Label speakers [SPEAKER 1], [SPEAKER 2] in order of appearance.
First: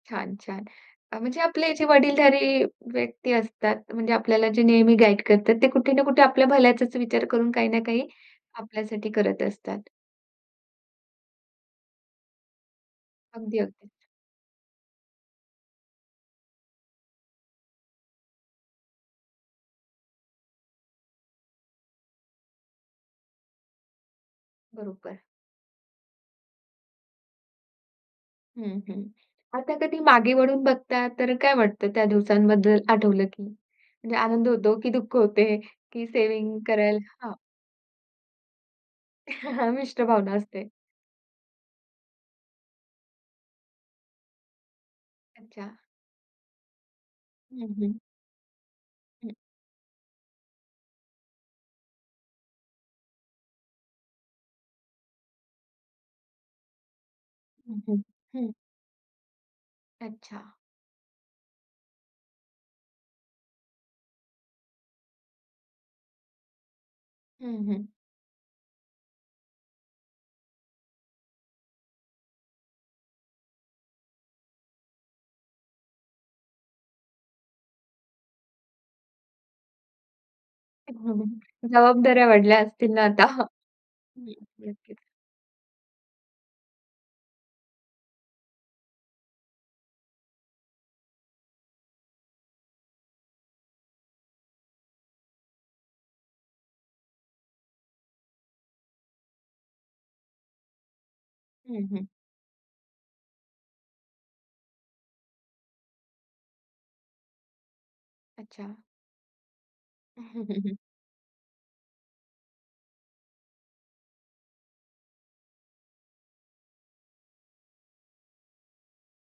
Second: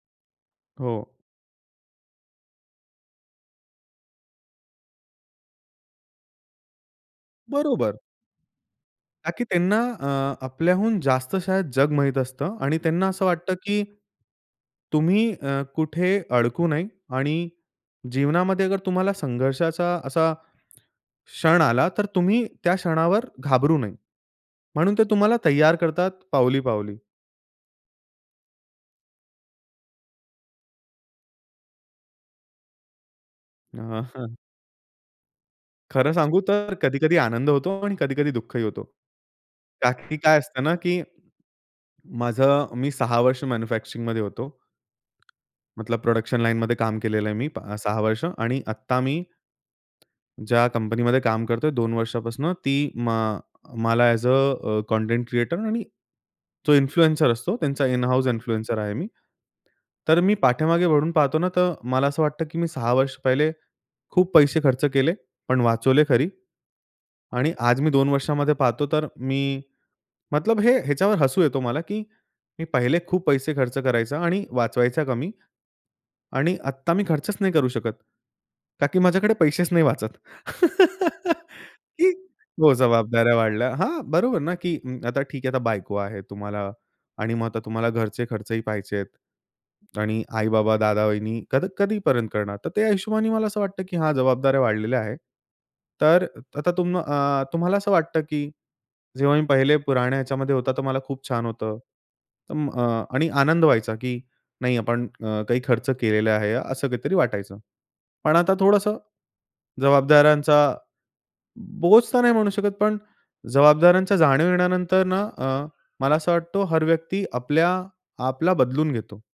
[SPEAKER 1] छान, छान.
[SPEAKER 2] हो.
[SPEAKER 1] अ, म्हणजे आपले जे वडीलधारी व्यक्ती असतात, म्हणजे आपल्याला जे नेहमी गाईड करतात, ते कुठे ना कुठे आपल्या भल्याचाच विचार करून काही ना
[SPEAKER 2] बरोबर.
[SPEAKER 1] काही आपल्यासाठी
[SPEAKER 2] का
[SPEAKER 1] करत
[SPEAKER 2] की त्यांना
[SPEAKER 1] असतात.
[SPEAKER 2] अ, आपल्याहून जास्त शायद जग माहित असतं आणि त्यांना असं वाटतं
[SPEAKER 1] अगदी,
[SPEAKER 2] की
[SPEAKER 1] अगदीच.
[SPEAKER 2] तुम्ही अ, कुठे अडकू नये आणि जीवनामध्ये अगर तुम्हाला संघर्षाचा असा क्षण आला, तर तुम्ही त्या क्षणावर घाबरू नये. म्हणून ते
[SPEAKER 1] बरोबर.
[SPEAKER 2] तुम्हाला तयार करतात पावली-पावली.
[SPEAKER 1] हं, हं. आता कधी मागे वळून बघता तर काय वाटतं त्या दिवसांबद्दल आठवलं की
[SPEAKER 2] हां,
[SPEAKER 1] म्हणजे
[SPEAKER 2] हां.
[SPEAKER 1] आनंद होतो, की दुःख होते? की
[SPEAKER 2] खरं सांगू
[SPEAKER 1] सेव्हिंग
[SPEAKER 2] तर
[SPEAKER 1] करायला
[SPEAKER 2] कधी-कधी
[SPEAKER 1] हां.
[SPEAKER 2] आनंद होतो आणि कधी-कधी दुःखही होतो. का
[SPEAKER 1] मिष्ट
[SPEAKER 2] की
[SPEAKER 1] भावना
[SPEAKER 2] काय असतं
[SPEAKER 1] असते.
[SPEAKER 2] ना, की माझं मी 6 वर्ष मॅन्युफॅक्चरिंगमध्ये होतो.
[SPEAKER 1] अच्छा.
[SPEAKER 2] मतलब प्रोडक्शन लाईनमध्ये काम केलेलं आहे मी प
[SPEAKER 1] हं, हं.
[SPEAKER 2] 6 वर्ष आणि आत्ता मी
[SPEAKER 1] हं.
[SPEAKER 2] ज्या कंपनीमध्ये काम करतोय 2 वर्षापासून, ती म अ, मला अ‍ॅज अ कंटेंट क्रिएटर आणि जो इन्फ्लुएन्सर असतो,
[SPEAKER 1] हं,
[SPEAKER 2] त्यांचा
[SPEAKER 1] हं.
[SPEAKER 2] इन हाउस
[SPEAKER 1] हं.
[SPEAKER 2] इन्फ्लुएन्सर आहे मी. तर मी
[SPEAKER 1] अच्छा.
[SPEAKER 2] पाठीमागे वळून पाहतो ना, तर मला असं वाटतं की मी 6 वर्ष पहिले खूप पैसे खर्च केले, पण वाचवले खरी. आणि
[SPEAKER 1] हं,
[SPEAKER 2] आज
[SPEAKER 1] हं.
[SPEAKER 2] मी 2 वर्षामध्ये पाहतो, तर मी मतलब हे ह्याच्यावर हसू येतो मला की मी पहिले खूप पैसे खर्च करायचा आणि वाचवायचा कमी आणि आत्ता मी खर्चच नाही करू शकत. का की माझ्याकडे पैसेच नाही वाचत, की
[SPEAKER 1] जबाबदाऱ्या वाढल्या
[SPEAKER 2] हो,
[SPEAKER 1] असतील ना आता?
[SPEAKER 2] जबाबदाऱ्या वाढल्या. हां,
[SPEAKER 1] हं,
[SPEAKER 2] बरोबर ना, की
[SPEAKER 1] नक्कीच.
[SPEAKER 2] अं, आता ठीक आहे, आता बायको आहे तुम्हाला आणि मग आता तुम्हाला घरचे खर्चही पाहायचे आहेत. आणि आई-बाबा, दादा-वहिनी कध कधीपर्यंत करणार? तर त्या हिशोबाने मला असं वाटतं की हां, जबाबदाऱ्या वाढलेल्या आहेत. तर अ, आता तुम अ, तुम्हाला असं वाटतं की जेव्हा मी पहिले पुराण्या ह्याच्यामध्ये होता, तर मला खूप छान होतं.
[SPEAKER 1] हं, हं.
[SPEAKER 2] अं, अ, आणि आनंद व्हायचा की नाही आपण अ, काही खर्च केलेला आहे, असं काहीतरी वाटायचं, पण आता
[SPEAKER 1] अच्छा.
[SPEAKER 2] थोडंस जबाबदाऱ्यांचा बोझ तर नाही म्हणू शकत, पण जबाबदाऱ्यांच्या जाणीव येण्यानंतर ना अ, मला असं वाटतो हर व्यक्ति आपल्या आपला बदलून घेतो.